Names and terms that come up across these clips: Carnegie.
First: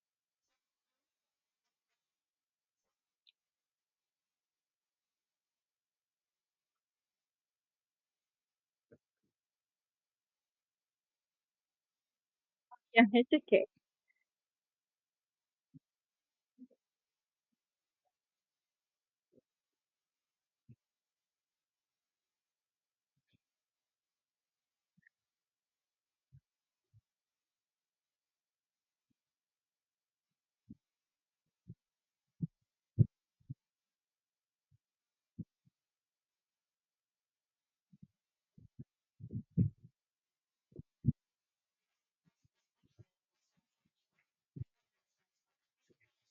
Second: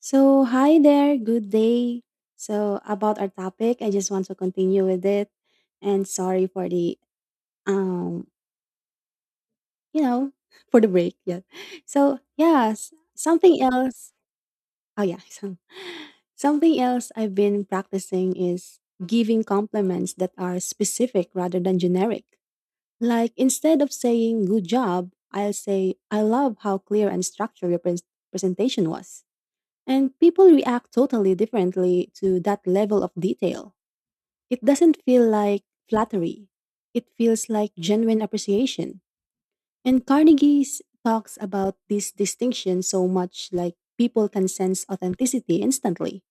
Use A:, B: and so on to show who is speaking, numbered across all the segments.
A: So, hi there, good day. So, about our topic, I just want to continue with it. And sorry for the, um, you know, for the break. Yeah. So, yes,
B: Yeah, it's
A: something
B: okay.
A: else. Oh, yeah. So, something else I've been practicing is giving compliments that are specific rather than generic. Like, instead of saying good job, I'll say, I love how clear and structured your presentation was. And people react totally differently to that level of detail. It doesn't feel like flattery, it feels like genuine appreciation. And Carnegie talks about this distinction so much, like people can sense authenticity instantly.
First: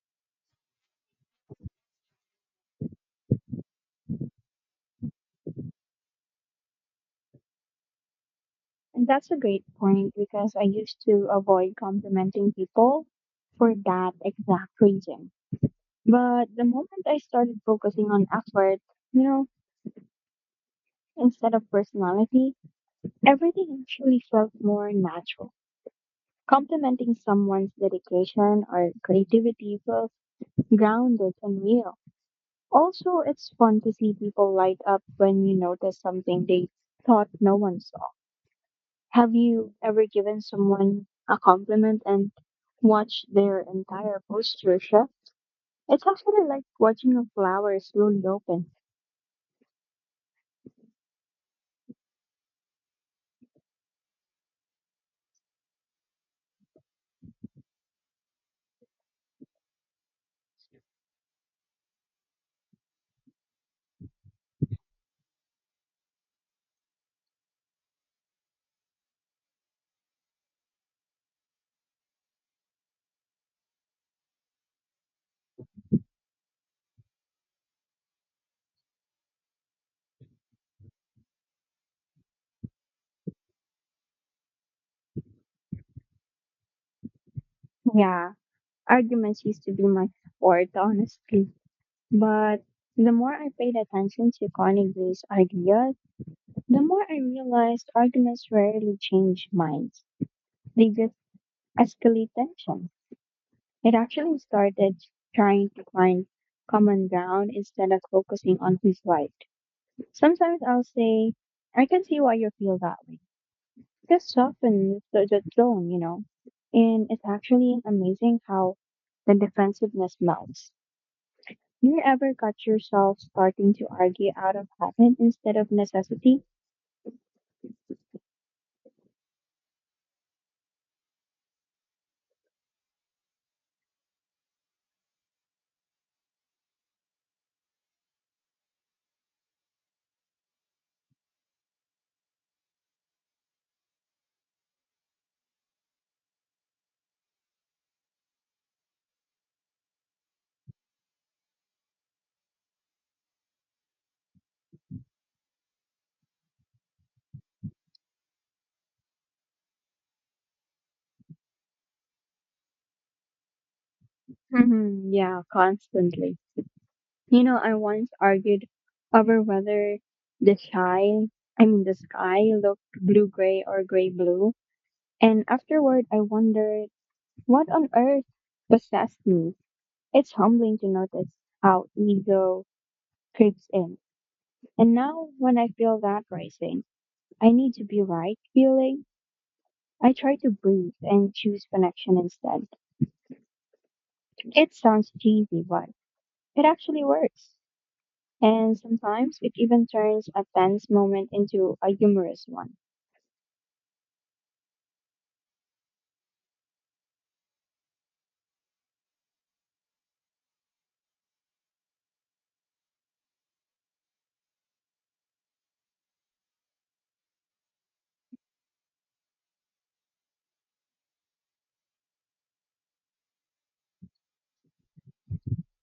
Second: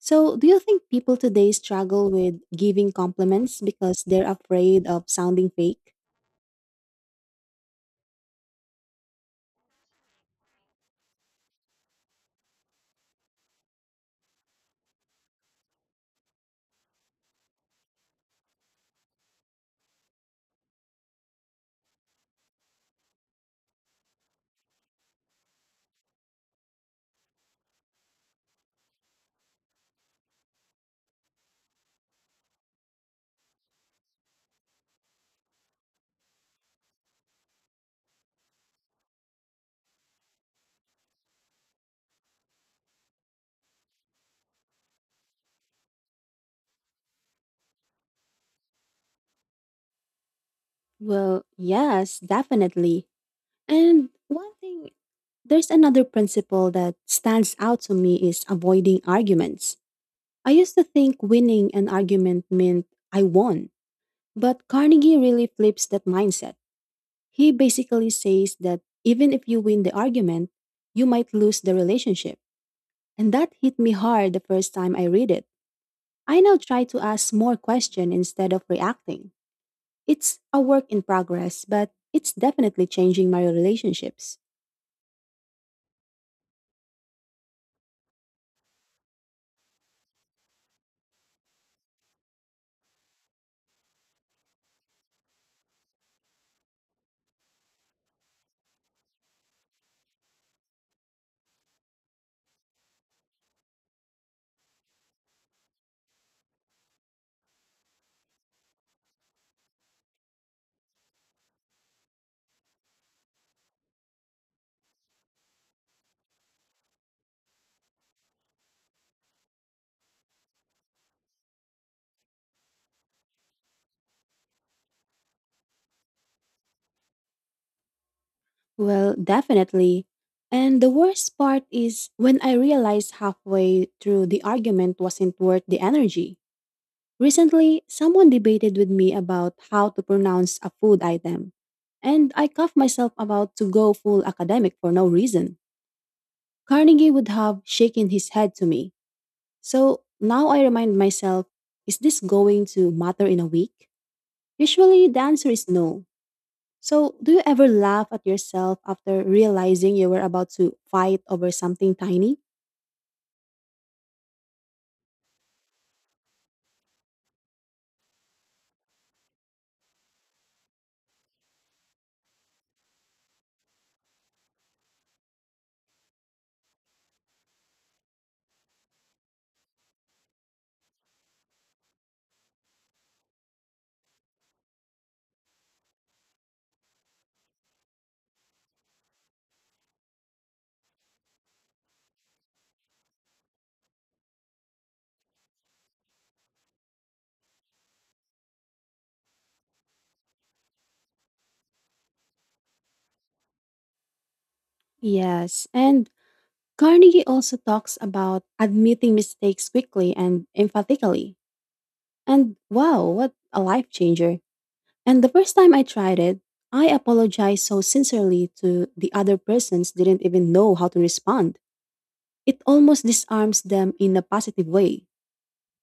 A: So, do you think people today struggle with giving compliments because they're afraid of sounding fake?
B: And that's a great point because I used to avoid complimenting people for that exact reason. But the moment I started focusing on effort, you know, instead of personality, everything actually felt more natural. Complimenting someone's dedication or creativity feels grounded and real. Also, it's fun to see people light up when you notice something they thought no one saw. Have you ever given someone a compliment and watched their entire posture shift? It's actually like watching a flower slowly open.
A: Well, yes, definitely. And one thing there's another principle that stands out to me is avoiding arguments. I used to think winning an argument meant I won, but Carnegie really flips that mindset. He basically says that even if you win the argument, you might lose the relationship. And that hit me hard the first time I read it. I now try to ask more questions instead of reacting. It's a work in progress, but it's definitely changing my relationships.
B: Yeah, arguments used to be my sport, honestly. But the more I paid attention to Carnegie's ideas, the more I realized arguments rarely change minds. They just escalate tension. It actually started trying to find common ground instead of focusing on who's right. Sometimes I'll say, I can see why you feel that way. Just soften the tone, you know. And it's actually amazing how the defensiveness melts. You ever got yourself starting to argue out of habit instead of necessity?
A: Well, definitely. And the worst part is when I realized halfway through the argument wasn't worth the energy. Recently, someone debated with me about how to pronounce a food item, and I cuffed myself about to go full academic for no reason. Carnegie would have shaken his head to me. So now I remind myself, is this going to matter in a week? Usually the answer is no, so, do you ever laugh at yourself after realizing you were about to fight over something tiny?
B: Yeah, constantly. You know, I once argued over whether the sky, the sky looked blue gray or gray blue. And afterward, I wondered what on earth possessed me. It's humbling to notice how ego creeps in. And now, when I feel that rising, I need to be right feeling, I try to breathe and choose connection instead. It sounds cheesy, but it actually works. And sometimes it even turns a tense moment into a humorous one.
A: Yes. And Carnegie also talks about admitting mistakes quickly and emphatically. And wow, what a life changer. And the first time I tried it, I apologized so sincerely to the other persons didn't even know how to respond. It almost disarms them in a positive way.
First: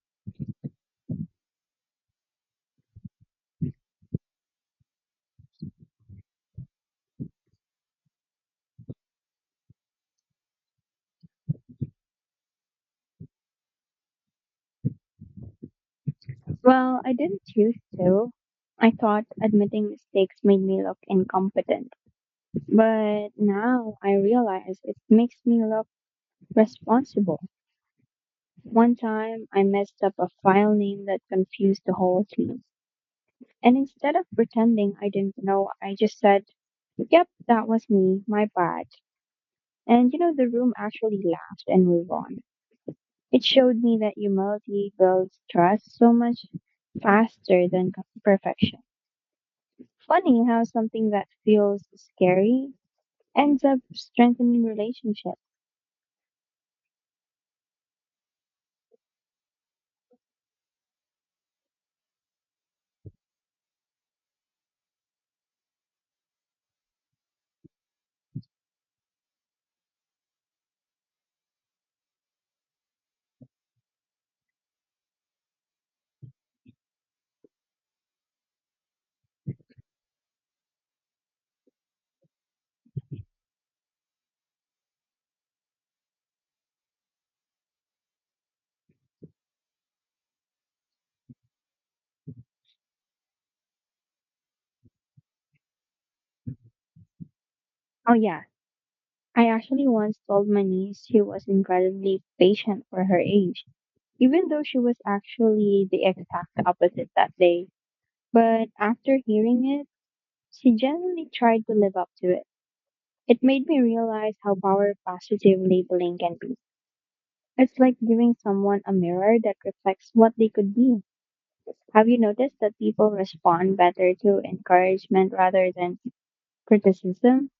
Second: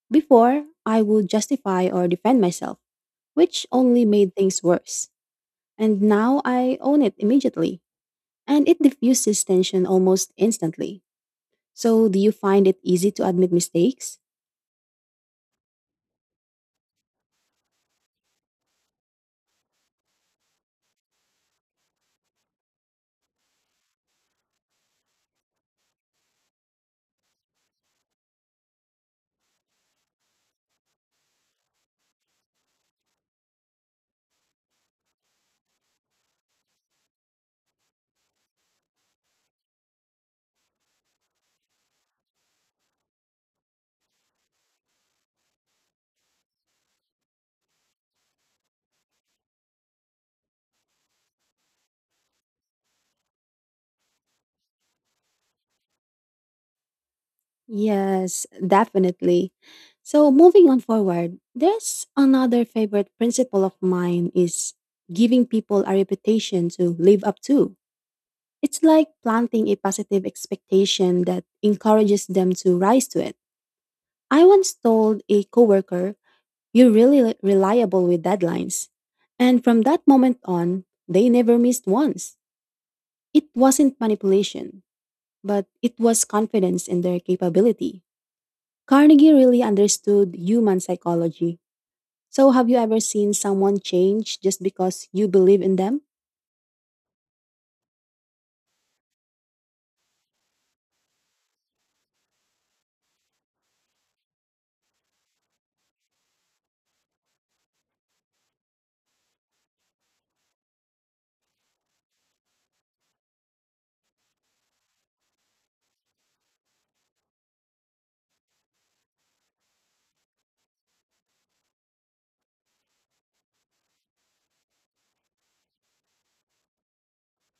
A: Before, I would justify or defend myself, which only made things worse. And now I own it immediately, and it diffuses tension almost instantly. So, do you find it easy to admit mistakes?
B: Well, I didn't choose to. I thought admitting mistakes made me look incompetent. But now I realize it makes me look responsible. One time I messed up a file name that confused the whole team. And instead of pretending I didn't know, I just said, Yep, that was me, my bad. And you know, the room actually laughed and moved on. It showed me that humility builds trust so much faster than perfection. Funny how something that feels scary ends up strengthening relationships.
A: Yes, definitely. So, moving on forward, there's another favorite principle of mine is giving people a reputation to live up to. It's like planting a positive expectation that encourages them to rise to it. I once told a coworker, you're really reliable with deadlines. And from that moment on, they never missed once. It wasn't manipulation, but it was confidence in their capability. Carnegie really understood human psychology. So, have you ever seen someone change just because you believe in them?
B: Oh, yeah. I actually once told my niece she was incredibly patient for her age even though she was actually the exact opposite that day. But after hearing it, she genuinely tried to live up to it. It made me realize how power positive labeling can be. It's like giving someone a mirror that reflects what they could be. Have you noticed that people respond better to encouragement rather than criticism?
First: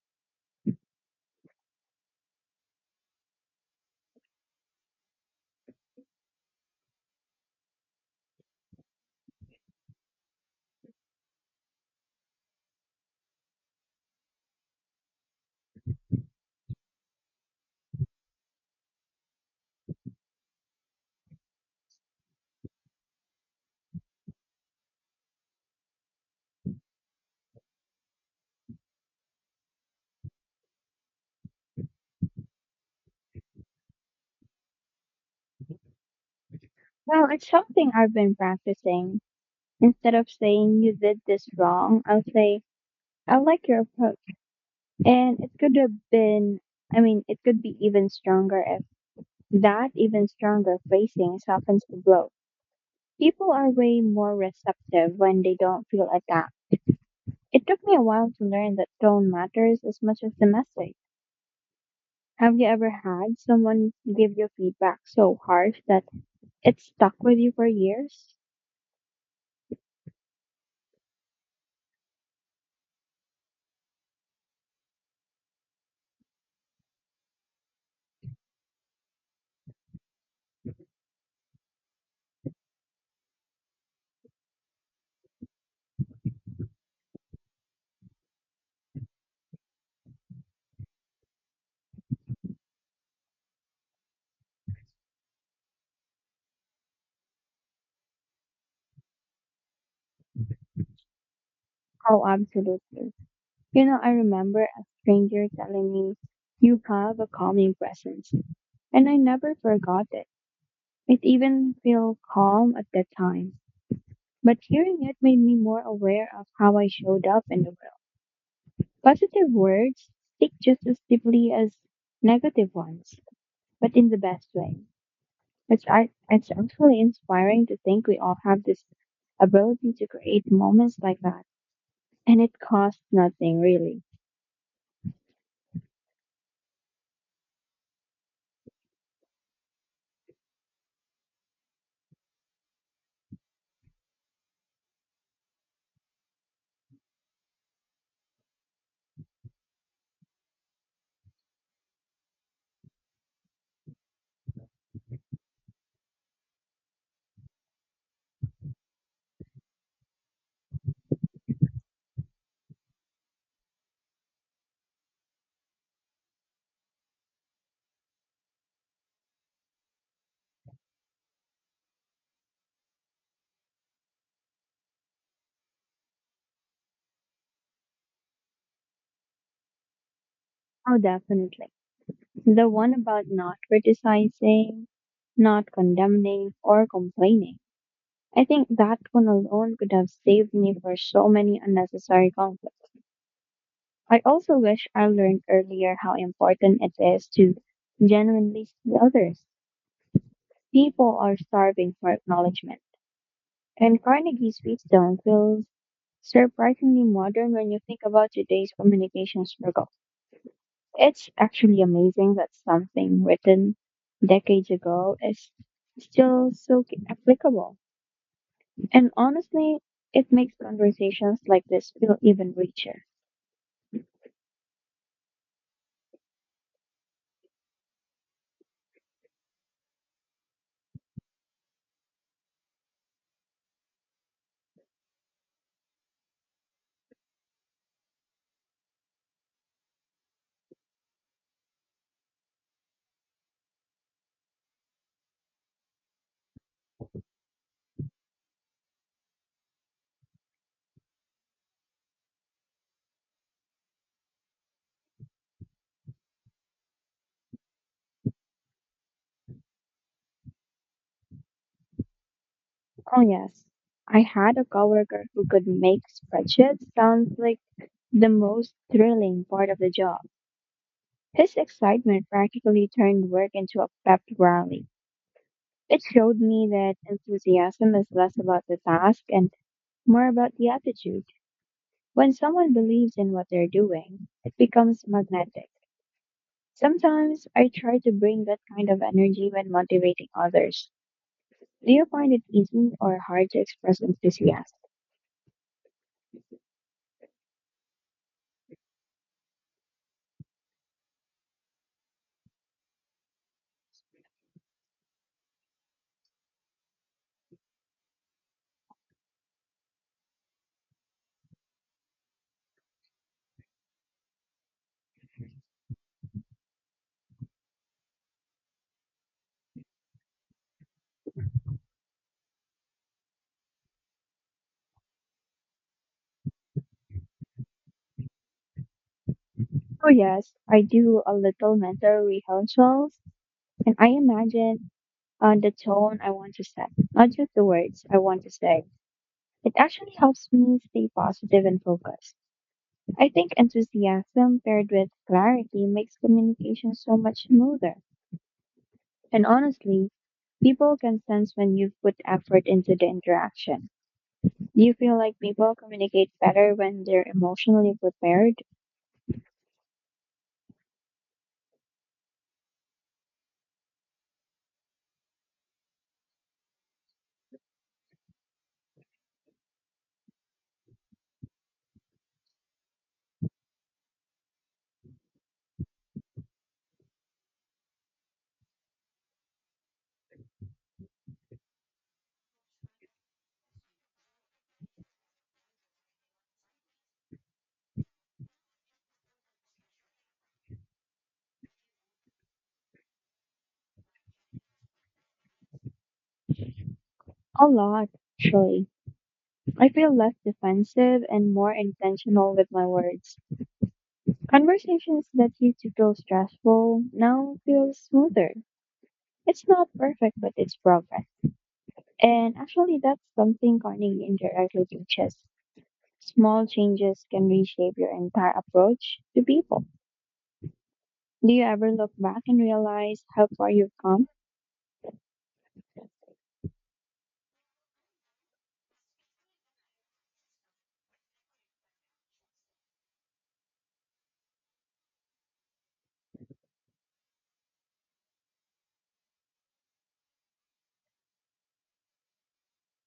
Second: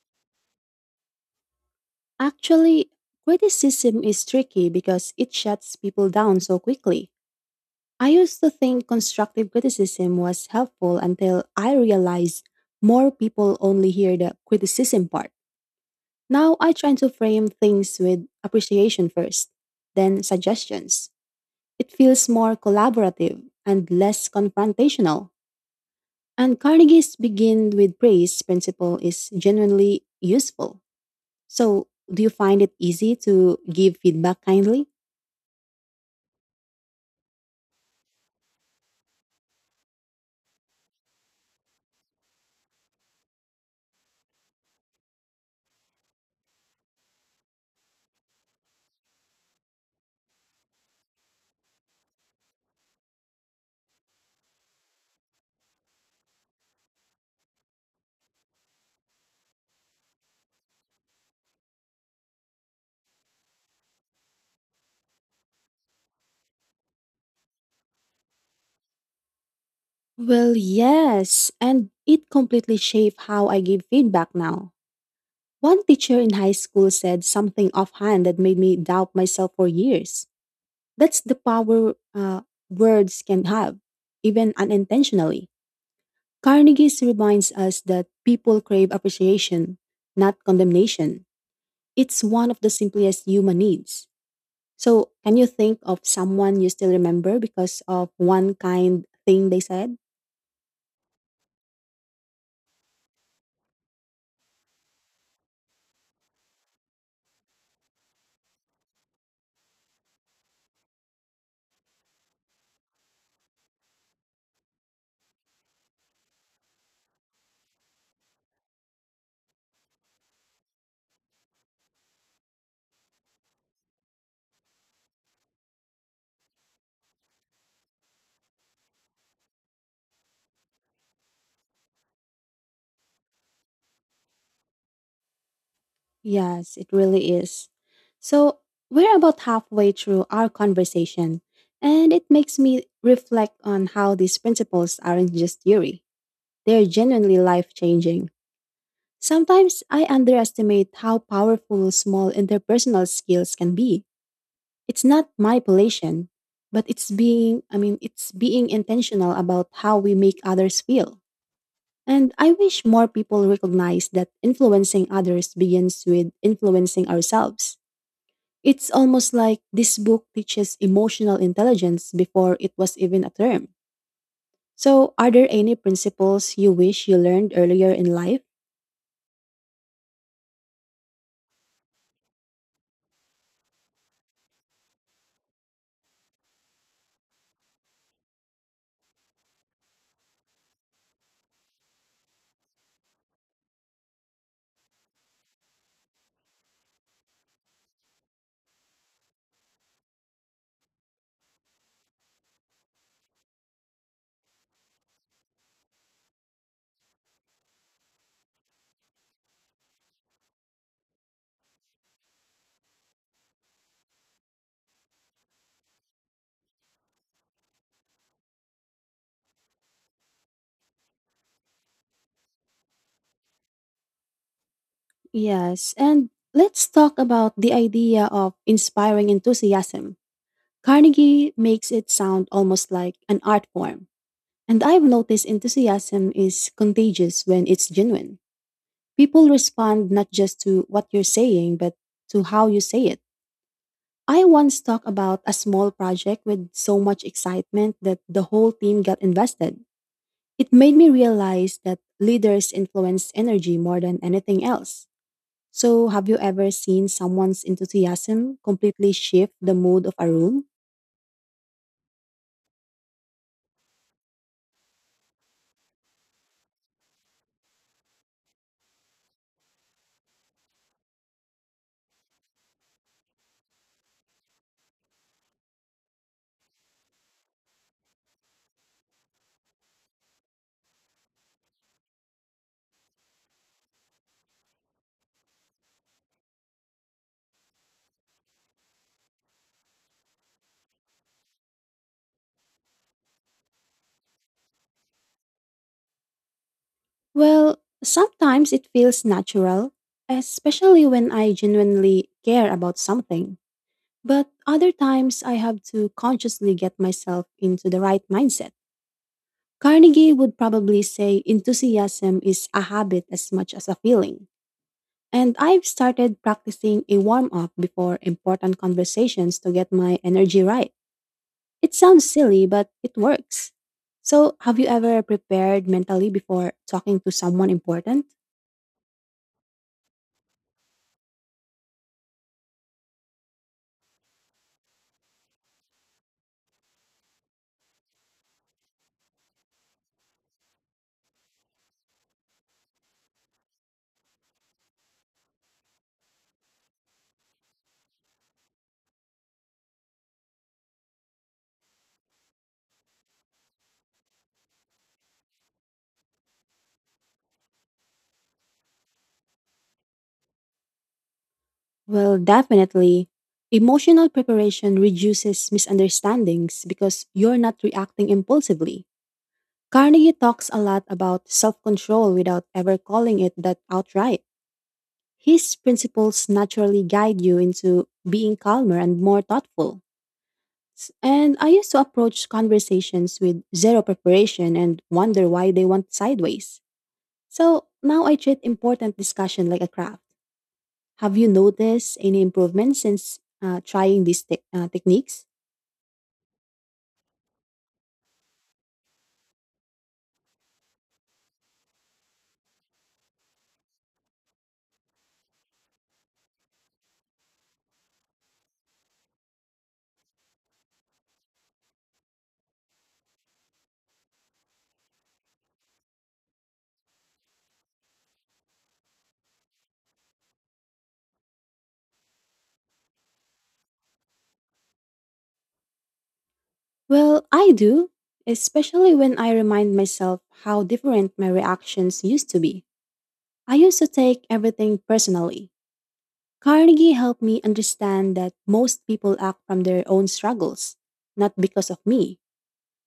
A: Actually, criticism is tricky because it shuts people down so quickly. I used to think constructive criticism was helpful until I realized more people only hear the criticism part. Now I try to frame things with appreciation first, then suggestions. It feels more collaborative and less confrontational. And Carnegie's begin with praise principle is genuinely useful. So, do you find it easy to give feedback kindly?
B: Well, it's something I've been practicing. Instead of saying you did this wrong, I'll say I like your approach. And it could have been, I mean, It could be even stronger if that even stronger phrasing softens the blow. People are way more receptive when they don't feel attacked. It took me a while to learn that tone matters as much as the message. Have you ever had someone give you feedback so harsh that it stuck with you for years?
A: Well, yes, and it completely shaped how I give feedback now. One teacher in high school said something offhand that made me doubt myself for years. That's the power words can have, even unintentionally. Carnegie reminds us that people crave appreciation, not condemnation. It's one of the simplest human needs. So, can you think of someone you still remember because of one kind thing they said?
B: Oh, absolutely. You know, I remember a stranger telling me, you have a calming presence. And I never forgot it. It even feel calm at that time. But hearing it made me more aware of how I showed up in the world. Positive words stick just as deeply as negative ones, but in the best way. It's actually inspiring to think we all have this ability to create moments like that. And it costs nothing, really.
A: Yes, it really is. So, we're about halfway through our conversation, and it makes me reflect on how these principles aren't just theory, they're genuinely life changing. Sometimes I underestimate how powerful small interpersonal skills can be. It's not manipulation, but it's being intentional about how we make others feel. And I wish more people recognize that influencing others begins with influencing ourselves. It's almost like this book teaches emotional intelligence before it was even a term. So, are there any principles you wish you learned earlier in life?
B: Oh, definitely. The one about not criticizing, not condemning, or complaining. I think that one alone could have saved me for so many unnecessary conflicts. I also wish I learned earlier how important it is to genuinely see others. People are starving for acknowledgement, and Carnegie's Wheatstone feels surprisingly modern when you think about today's communication struggle. It's actually amazing that something written decades ago is still so applicable. And honestly, it makes conversations like this feel even richer.
A: Yes, and let's talk about the idea of inspiring enthusiasm. Carnegie makes it sound almost like an art form, and I've noticed enthusiasm is contagious when it's genuine. People respond not just to what you're saying, but to how you say it. I once talked about a small project with so much excitement that the whole team got invested. It made me realize that leaders influence energy more than anything else. So, have you ever seen someone's enthusiasm completely shift the mood of a room?
B: Oh, yes. I had a coworker who could make spreadsheets sound like the most thrilling part of the job. His excitement practically turned work into a pep rally. It showed me that enthusiasm is less about the task and more about the attitude. When someone believes in what they're doing, it becomes magnetic. Sometimes I try to bring that kind of energy when motivating others. Do you find it easy or hard to express enthusiasm?
A: Well, sometimes it feels natural, especially when I genuinely care about something. But other times I have to consciously get myself into the right mindset. Carnegie would probably say enthusiasm is a habit as much as a feeling. And I've started practicing a warm up before important conversations to get my energy right. It sounds silly, but it works. So, have you ever prepared mentally before talking to someone important?
B: Oh, yes, I do a little mental rehearsals and I imagine the tone I want to set, not just the words I want to say. It actually helps me stay positive and focused. I think enthusiasm paired with clarity makes communication so much smoother. And honestly, people can sense when you've put effort into the interaction. Do you feel like people communicate better when they're emotionally prepared?
A: Well, definitely. Emotional preparation reduces misunderstandings because you're not reacting impulsively. Carnegie talks a lot about self control without ever calling it that outright. His principles naturally guide you into being calmer and more thoughtful. And I used to approach conversations with zero preparation and wonder why they went sideways. So now I treat important discussion like a craft. Have you noticed any improvement since trying these techniques?
B: A lot, actually. I feel less defensive and more intentional with my words. Conversations that used to feel stressful now feel smoother. It's not perfect, but it's progress. And actually, that's something Corning indirectly teaches. Small changes can reshape your entire approach to people. Do you ever look back and realize how far you've come?
A: Well, I do, especially when I remind myself how different my reactions used to be. I used to take everything personally. Carnegie helped me understand that most people act from their own struggles, not because of me.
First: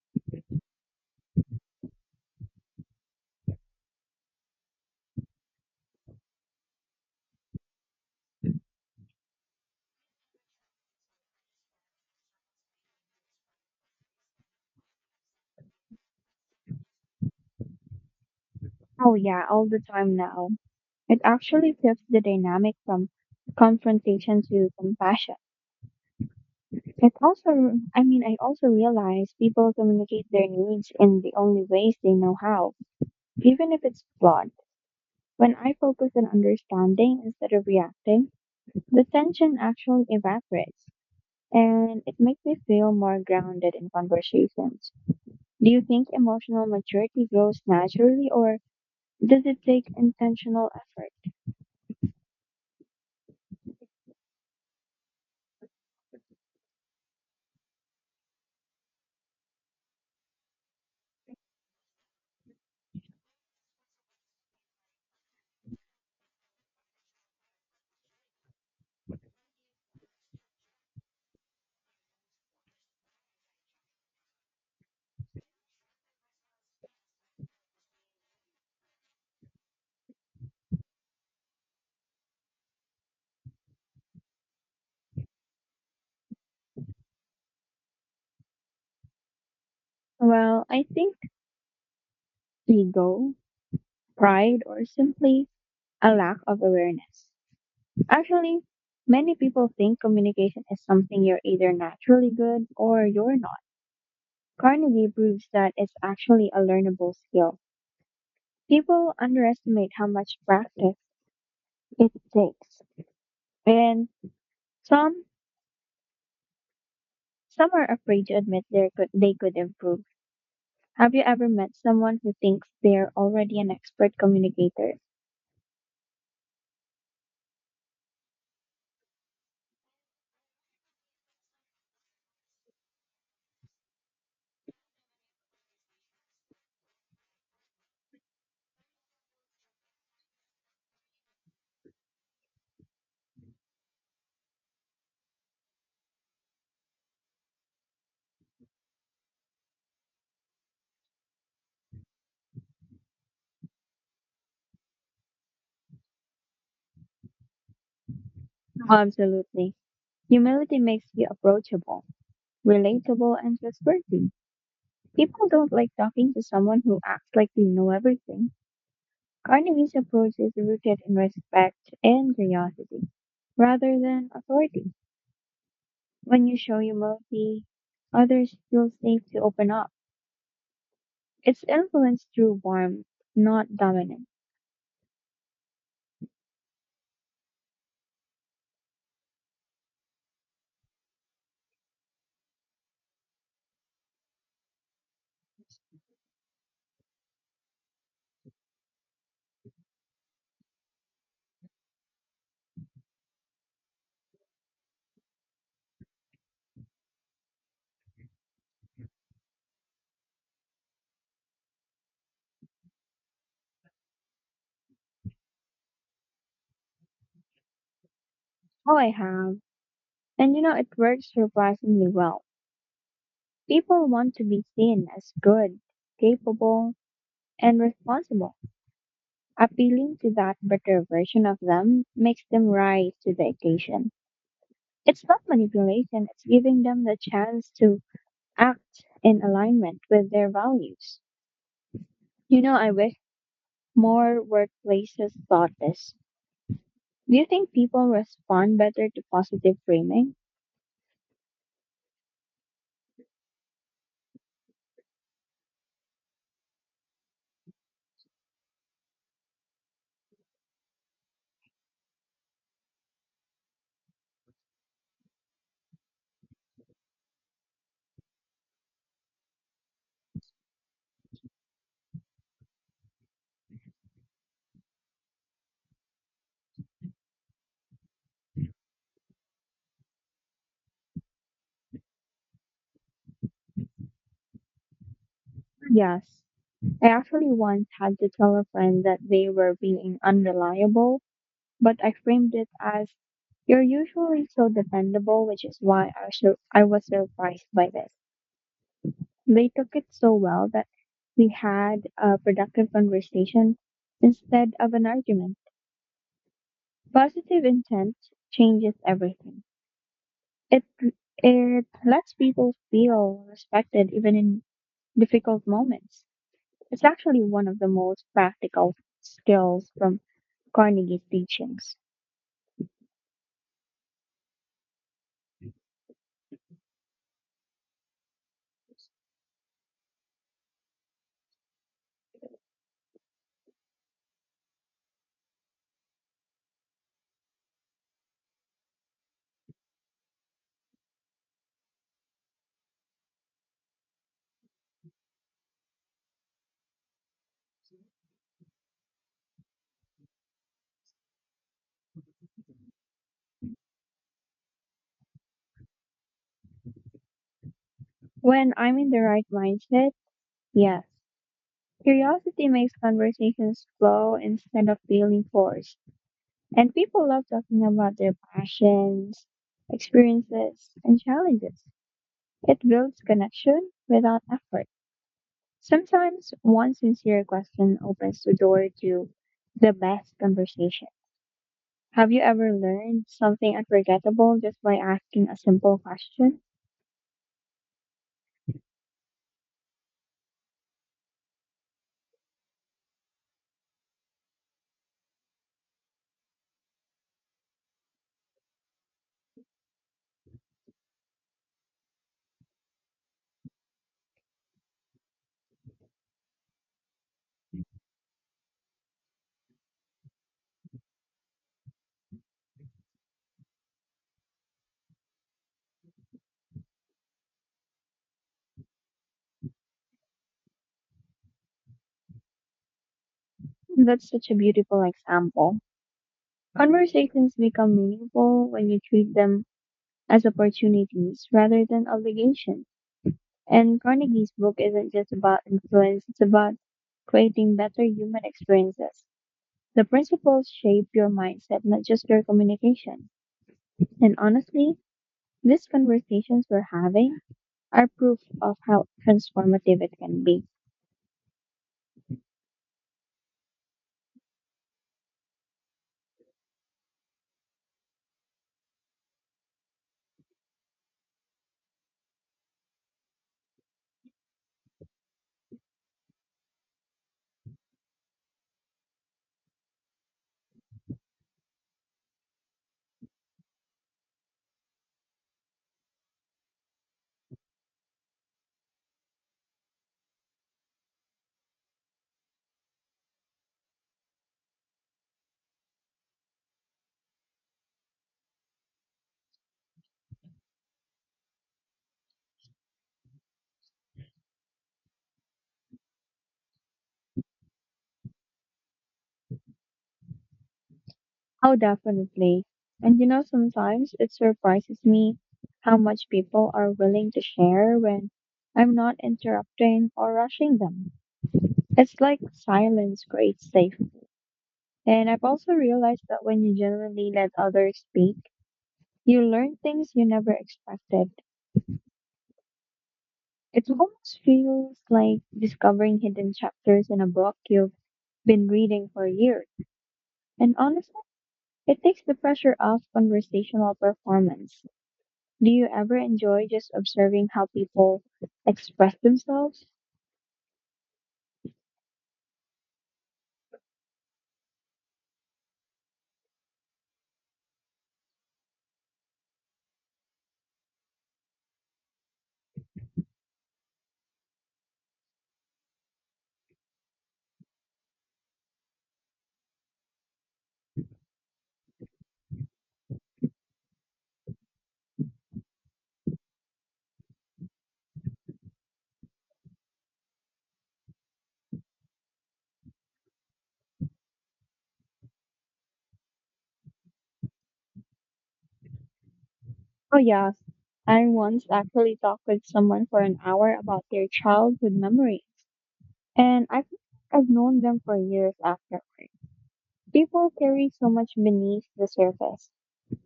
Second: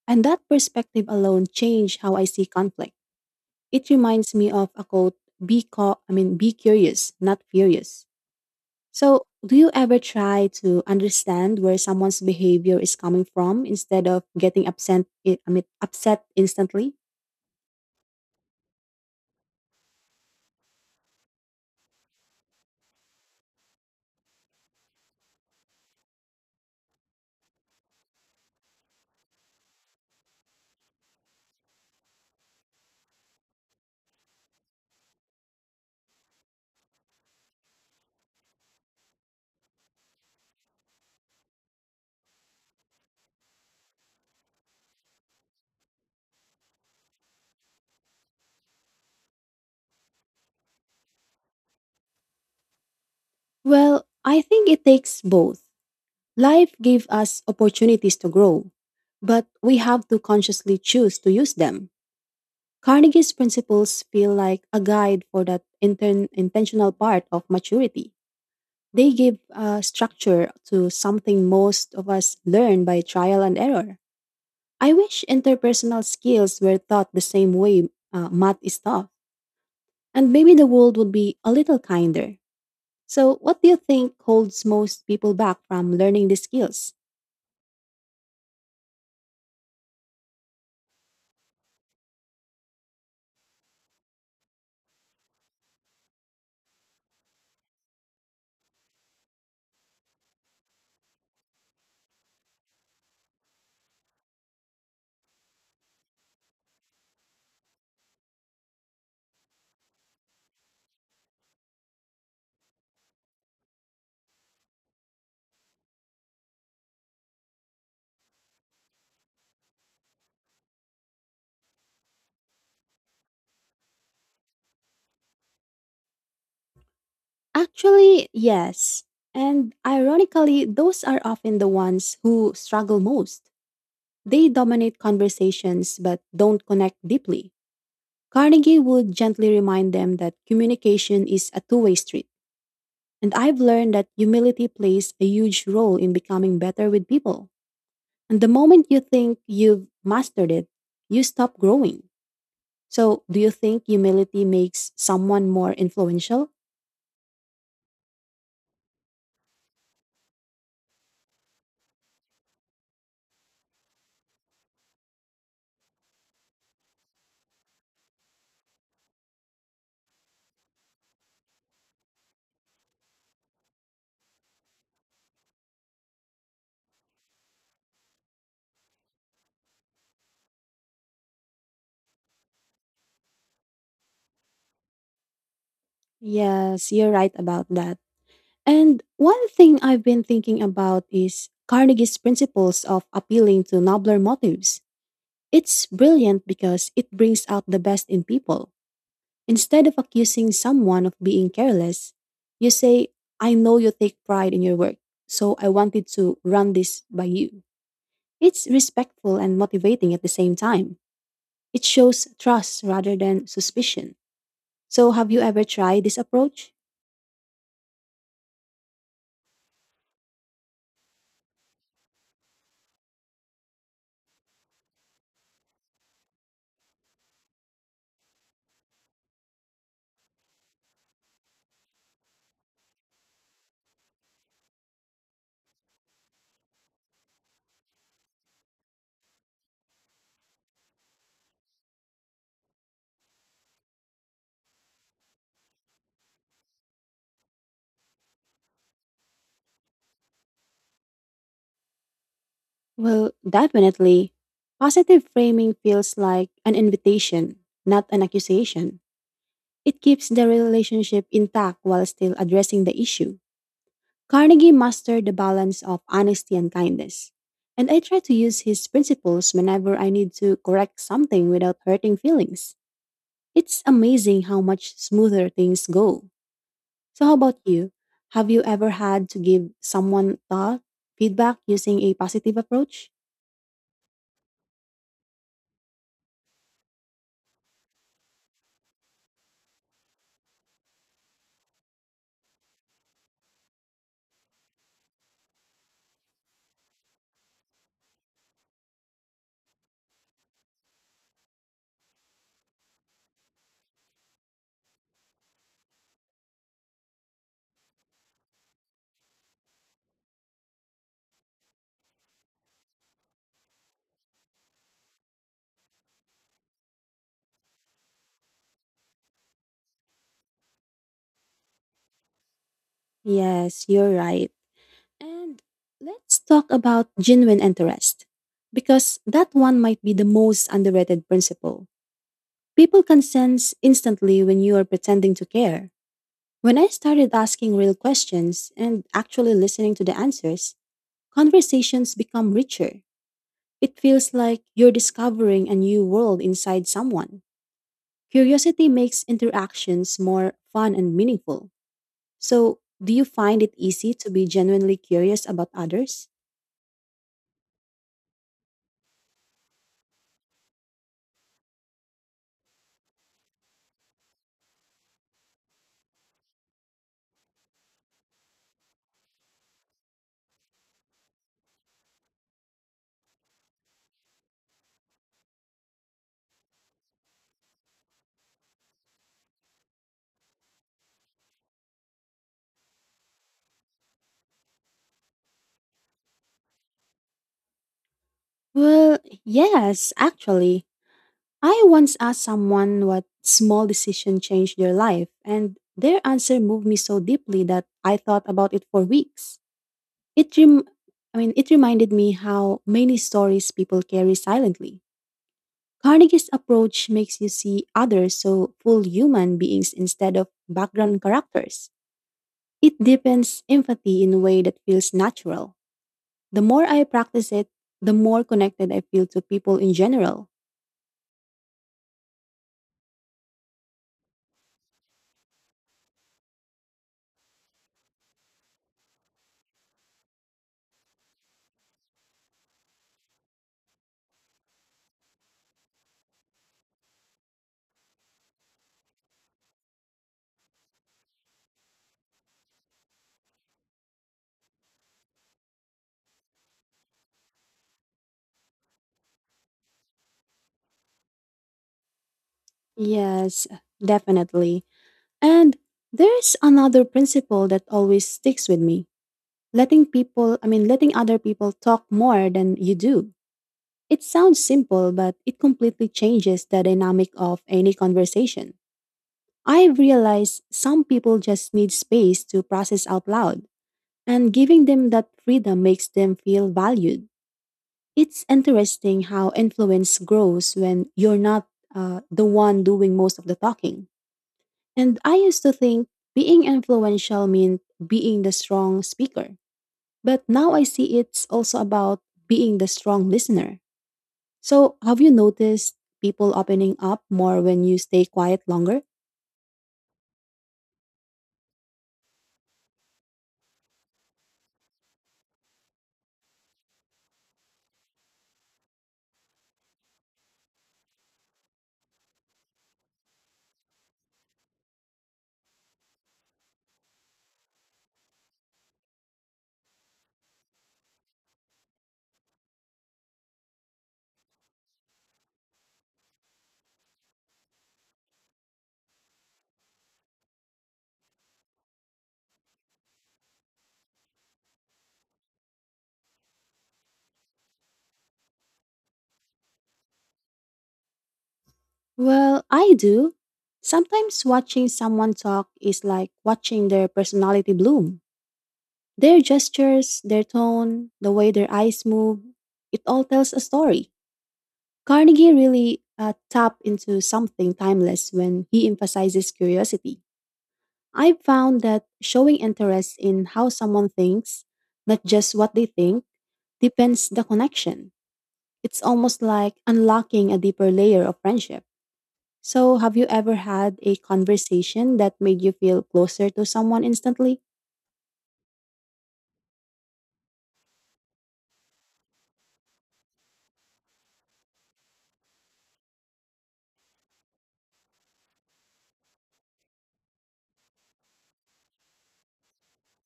A: And that perspective alone changed how I see conflict. It reminds me of a quote, be co- I mean be curious, not furious. So, do you ever try to understand where someone's behavior is coming from instead of getting upset instantly?
B: Oh, yeah, all the time now. It actually flips the dynamic from confrontation to compassion. It also, I mean, I also realize people communicate their needs in the only ways they know how, even if it's flawed. When I focus on understanding instead of reacting, the tension actually evaporates and it makes me feel more grounded in conversations. Do you think emotional maturity grows naturally or does it take intentional effort?
A: Well, I think it takes both. Life gave us opportunities to grow, but we have to consciously choose to use them. Carnegie's principles feel like a guide for that intern intentional part of maturity. They give a structure to something most of us learn by trial and error. I wish interpersonal skills were taught the same way math is taught, and maybe the world would be a little kinder. So, what do you think holds most people back from learning these skills?
B: Well, I think ego pride, or simply a lack of awareness. Actually, many people think communication is something you're either naturally good or you're not. Carnegie proves that it's actually a learnable skill. People underestimate how much practice it takes, and some some are afraid to admit they could improve. Have you ever met someone who thinks they're already an expert communicator?
A: Actually, yes. And ironically, those are often the ones who struggle most. They dominate conversations but don't connect deeply. Carnegie would gently remind them that communication is a two-way street. And I've learned that humility plays a huge role in becoming better with people. And the moment you think you've mastered it, you stop growing. So, do you think humility makes someone more influential?
B: Absolutely. Humility makes you approachable, relatable, and trustworthy. People don't like talking to someone who acts like they know everything. Carnegie's approach is rooted in respect and curiosity, rather than authority. When you show humility, others feel safe to open up. It's influence through warmth, not dominance.
A: Yes, you're right about that. And one thing I've been thinking about is Carnegie's principles of appealing to nobler motives. It's brilliant because it brings out the best in people. Instead of accusing someone of being careless, you say, I know you take pride in your work, so I wanted to run this by you. It's respectful and motivating at the same time. It shows trust rather than suspicion. So, have you ever tried this approach?
B: Oh, I have. And you know, it works surprisingly well. People want to be seen as good, capable, and responsible. Appealing to that better version of them makes them rise to the occasion. It's not manipulation, it's giving them the chance to act in alignment with their values. You know, I wish more workplaces thought this. Do you think people respond better to positive framing?
A: Well, definitely. Positive framing feels like an invitation, not an accusation. It keeps the relationship intact while still addressing the issue. Carnegie mastered the balance of honesty and kindness. And I try to use his principles whenever I need to correct something without hurting feelings. It's amazing how much smoother things go. So, how about you? Have you ever had to give someone feedback using a positive approach?
B: Yes. I actually once had to tell a friend that they were being unreliable, but I framed it as you're usually so dependable, which is why I was surprised by this. They took it so well that we had a productive conversation instead of an argument. Positive intent changes everything. It it lets people feel respected even in difficult moments. It's actually one of the most practical skills from Carnegie's teachings.
A: Yes, you're right. And let's talk about genuine interest, because that one might be the most underrated principle. People can sense instantly when you are pretending to care. When I started asking real questions and actually listening to the answers, conversations become richer. It feels like you're discovering a new world inside someone. Curiosity makes interactions more fun and meaningful. So, do you find it easy to be genuinely curious about others?
B: When I'm in the right mindset, yes, curiosity makes conversations flow instead of feeling forced. And people love talking about their passions, experiences, and challenges. It builds connection without effort. Sometimes one sincere question opens the door to the best conversation. Have you ever learned something unforgettable just by asking a simple question?
A: Well, yes, actually. I once asked someone what small decision changed their life, and their answer moved me so deeply that I thought about it for weeks. It rem- it reminded me how many stories people carry silently. Carnegie's approach makes you see others so full human beings instead of background characters. It deepens empathy in a way that feels natural. The more I practice it, the more connected I feel to people in general.
B: That's such a beautiful example. Conversations become meaningful when you treat them as opportunities rather than obligations. And Carnegie's book isn't just about influence, it's about creating better human experiences. The principles shape your mindset, not just your communication. And honestly, these conversations we're having are proof of how transformative it can be.
A: Yes, definitely. And there's another principle that always sticks with me. Letting other people talk more than you do. It sounds simple, but it completely changes the dynamic of any conversation. I realize some people just need space to process out loud, and giving them that freedom makes them feel valued. It's interesting how influence grows when you're not the one doing most of the talking. And I used to think being influential meant being the strong speaker. But now I see it's also about being the strong listener. So, have you noticed people opening up more when you stay quiet longer?
B: How definitely. And you know, sometimes it surprises me how much people are willing to share when I'm not interrupting or rushing them. It's like silence creates safety. And I've also realized that when you genuinely let others speak, you learn things you never expected. It almost feels like discovering hidden chapters in a book you've been reading for years. And honestly, it takes the pressure off conversational performance. Do you ever enjoy just observing how people express themselves?
A: Well, I do. Sometimes watching someone talk is like watching their personality bloom. Their gestures, their tone, the way their eyes move, it all tells a story. Carnegie really tapped into something timeless when he emphasizes curiosity. I've found that showing interest in how someone thinks, not just what they think, depends the connection. It's almost like unlocking a deeper layer of friendship. So, have you ever had a conversation that made you feel closer to someone instantly?
B: Oh, yes. I once actually talked with someone for an hour about their childhood memories, and I think I've known them for years afterward. People carry so much beneath the surface,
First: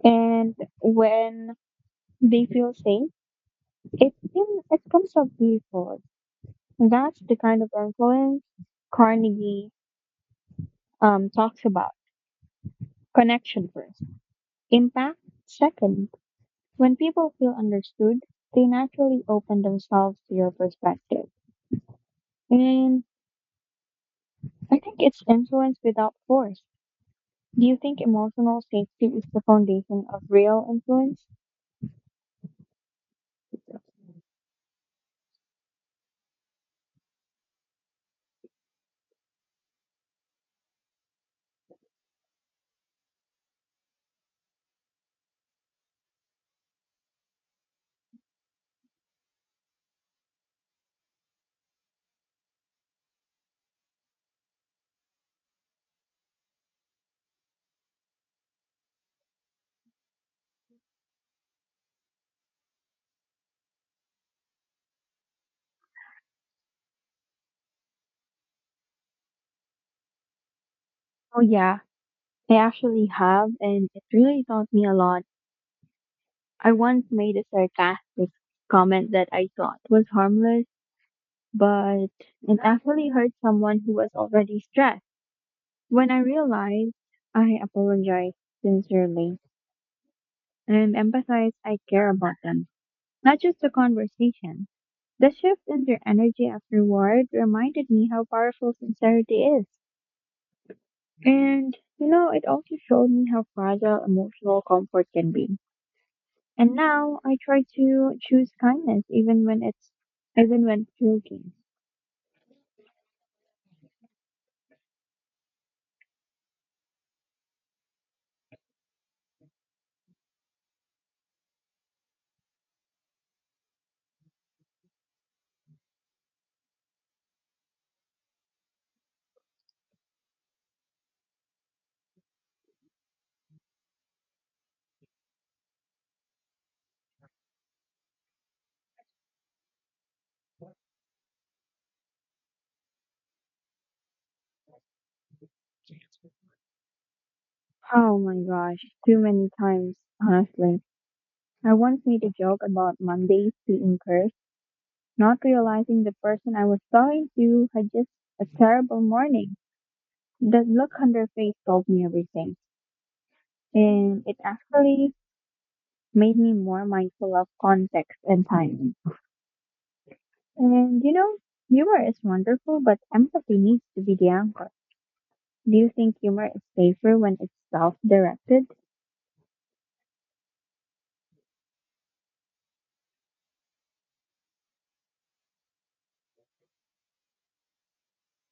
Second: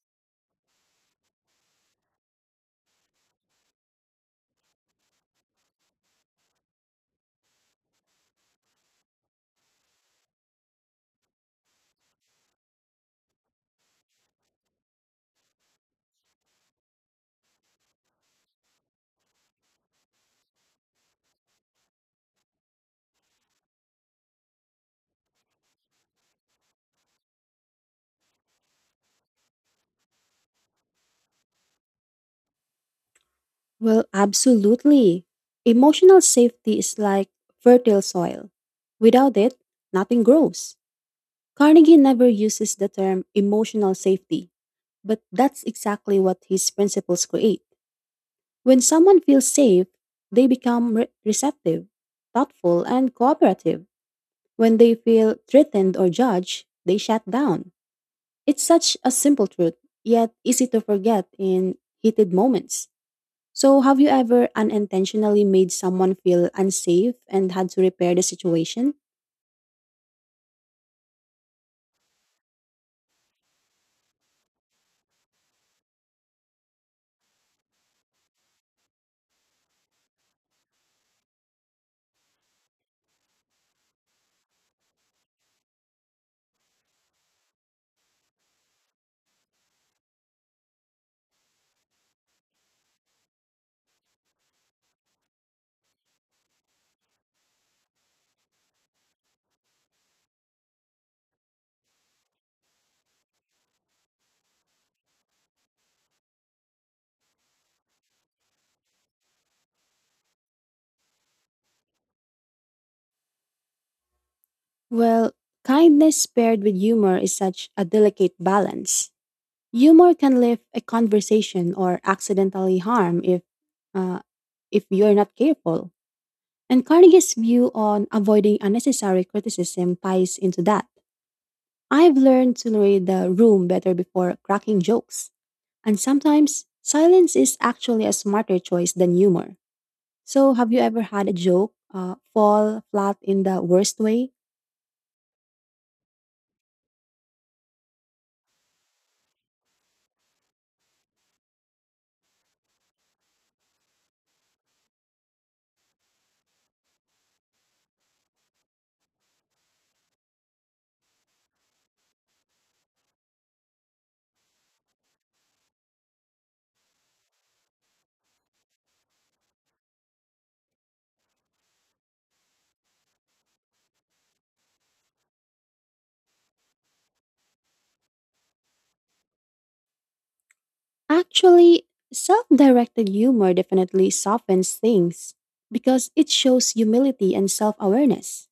B: and when they feel safe, it comes up beautiful. That's the kind of influence Carnegie talks about. Connection first, impact second. When people feel understood, they naturally open themselves to your perspective, and I think it's influence without force. Do you think emotional safety is the foundation of real influence?
A: Well, absolutely. Emotional safety is like fertile soil. Without it, nothing grows. Carnegie never uses the term emotional safety, but that's exactly what his principles create. When someone feels safe, they become receptive, thoughtful, and cooperative. When they feel threatened or judged, they shut down. It's such a simple truth, yet easy to forget in heated moments. So, have you ever unintentionally made someone feel unsafe and had to repair the situation?
B: Oh yeah, I actually have, and it really taught me a lot. I once made a sarcastic comment that I thought was harmless, but it actually hurt someone who was already stressed. When I realized, I apologized sincerely and emphasized I care about them, not just the conversation. The shift in their energy afterward reminded me how powerful sincerity is. And, you know, it also showed me how fragile emotional comfort can be. And now I try to choose kindness even when joking.
A: Well, kindness paired with humor is such a delicate balance. Humor can lift a conversation or accidentally harm uh, if you're not careful. And Carnegie's view on avoiding unnecessary criticism ties into that. I've learned to read the room better before cracking jokes. And sometimes silence is actually a smarter choice than humor. So, have you ever had a joke fall flat in the worst way?
B: Oh my gosh, too many times, honestly. I once made a joke about Mondays being cursed, not realizing the person I was talking to had just a terrible morning. That look on their face told me everything, and it actually made me more mindful of context and timing. And you know, humor is wonderful, but empathy needs to be the anchor. Do you think humor is safer when it's self directed?
A: Actually, self directed humor definitely softens things because it shows humility and self awareness.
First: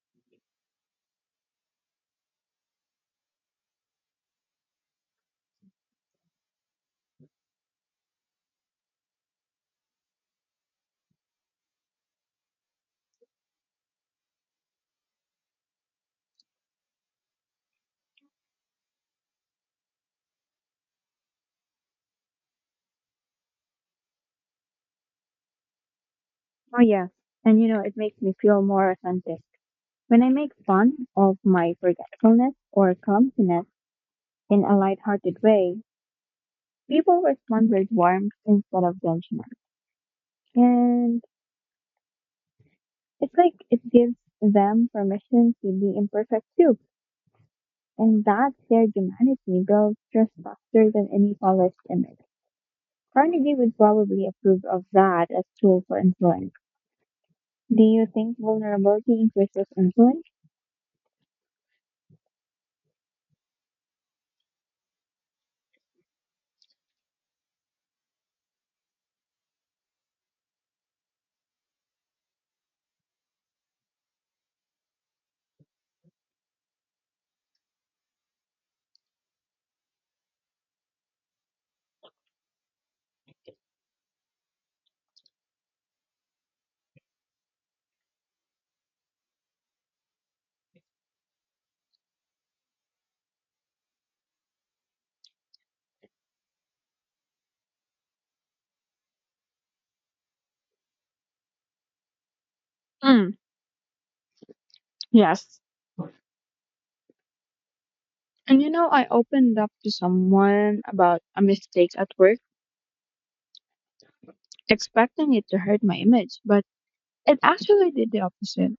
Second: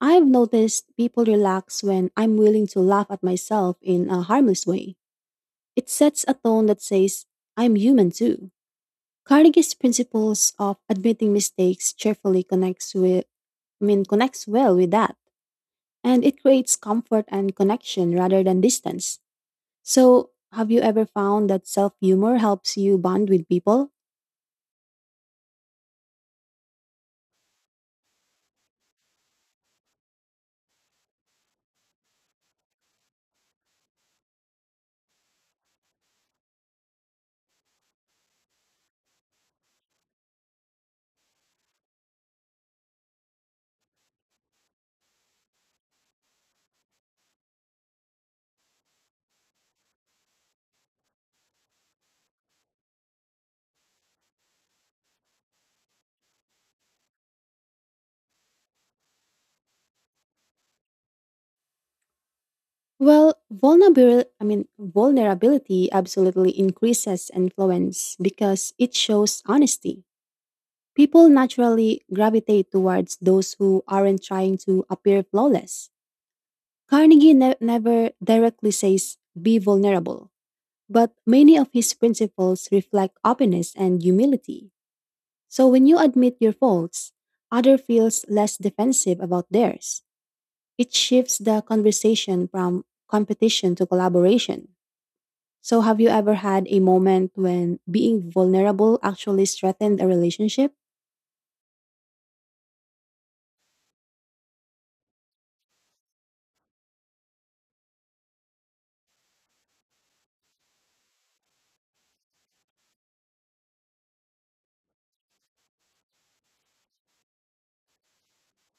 A: I've noticed people relax when I'm willing to laugh at myself in a harmless way. It sets a tone that says, I'm human too. Carnegie's principles of admitting mistakes cheerfully connects well with that, and it creates comfort and connection rather than distance. So, have you ever found that self humor helps you bond with people?
B: Oh, yes. And you know, it makes me feel more authentic. When I make fun of my forgetfulness or clumsiness in a lighthearted way, people respond with warmth instead of judgment. And it's like it gives them permission to be imperfect too. And that shared humanity builds trust faster than any polished image. Carnegie would probably approve of that as tool for influence. Do you think vulnerability increases influence?
A: Well, vulnerability absolutely increases influence because it shows honesty. People naturally gravitate towards those who aren't trying to appear flawless. Carnegie never directly says, be vulnerable, but many of his principles reflect openness and humility. So when you admit your faults, other feels less defensive about theirs. It shifts the conversation from competition to collaboration. So, have you ever had a moment when being vulnerable actually strengthened a relationship?
B: Mm, yes. And you know, I opened up to someone about a mistake at work, expecting it to hurt my image, but it actually did the opposite.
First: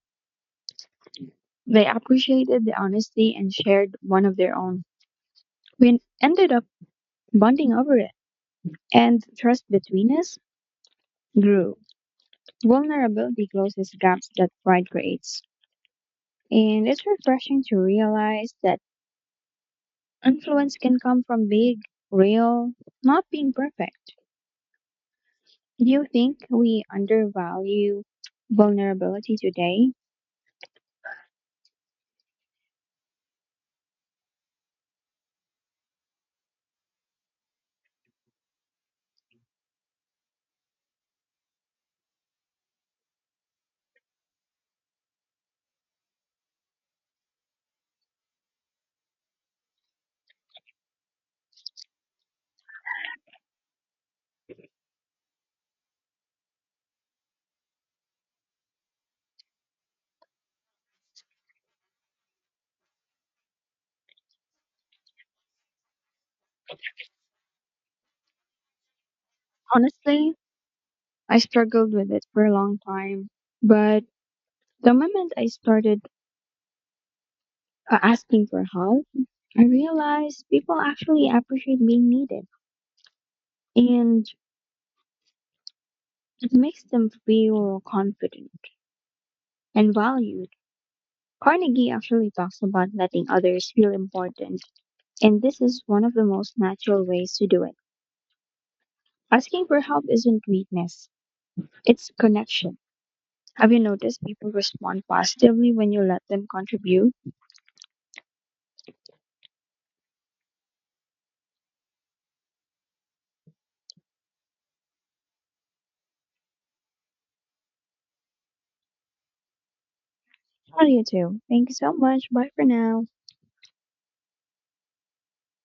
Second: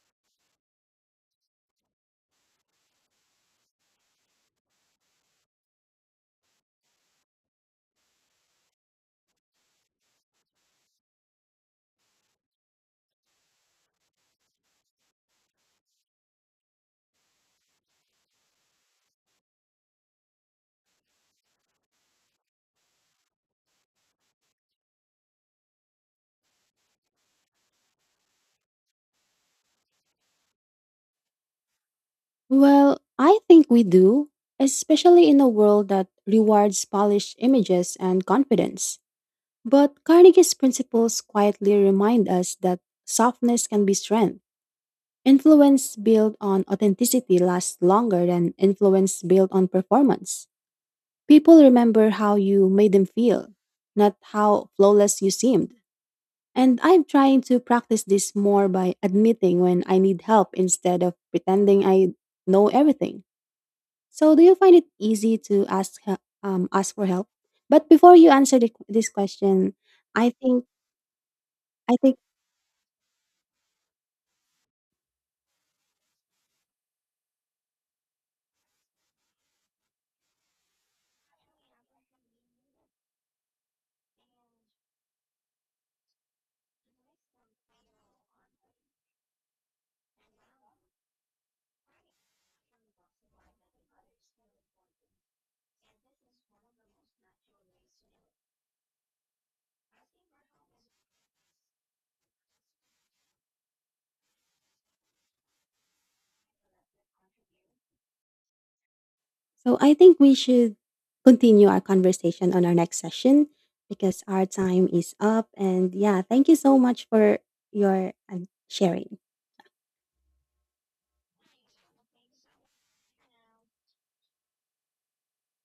B: They appreciated the honesty and shared one of their own. We ended up bonding over it, and trust between us grew. Vulnerability closes gaps that pride creates. And it's refreshing to realize that influence can come from being real, not being perfect. Do you think we undervalue vulnerability today?
A: Well, I think we do, especially in a world that rewards polished images and confidence. But Carnegie's principles quietly remind us that softness can be strength. Influence built on authenticity lasts longer than influence built on performance. People remember how you made them feel, not how flawless you seemed. And I'm trying to practice this more by admitting when I need help instead of pretending I know everything. So, do you find it easy to ask for help? But before you answer this question, I
B: Honestly,
A: think
B: I struggled
A: I
B: with
A: think
B: it for a long time, but the moment I started asking for help, I realized people actually appreciate being needed, and it makes them feel confident and valued. Carnegie actually talks about letting others feel important, and this is one of the most natural ways to do it. Asking for help isn't weakness, it's connection. Have you noticed people respond positively when you let them contribute?
A: so. I think we should continue our conversation on our next session because our time is up. And yeah, thank you so much for your sharing.
B: How do you too? Thank you so much. Bye for now.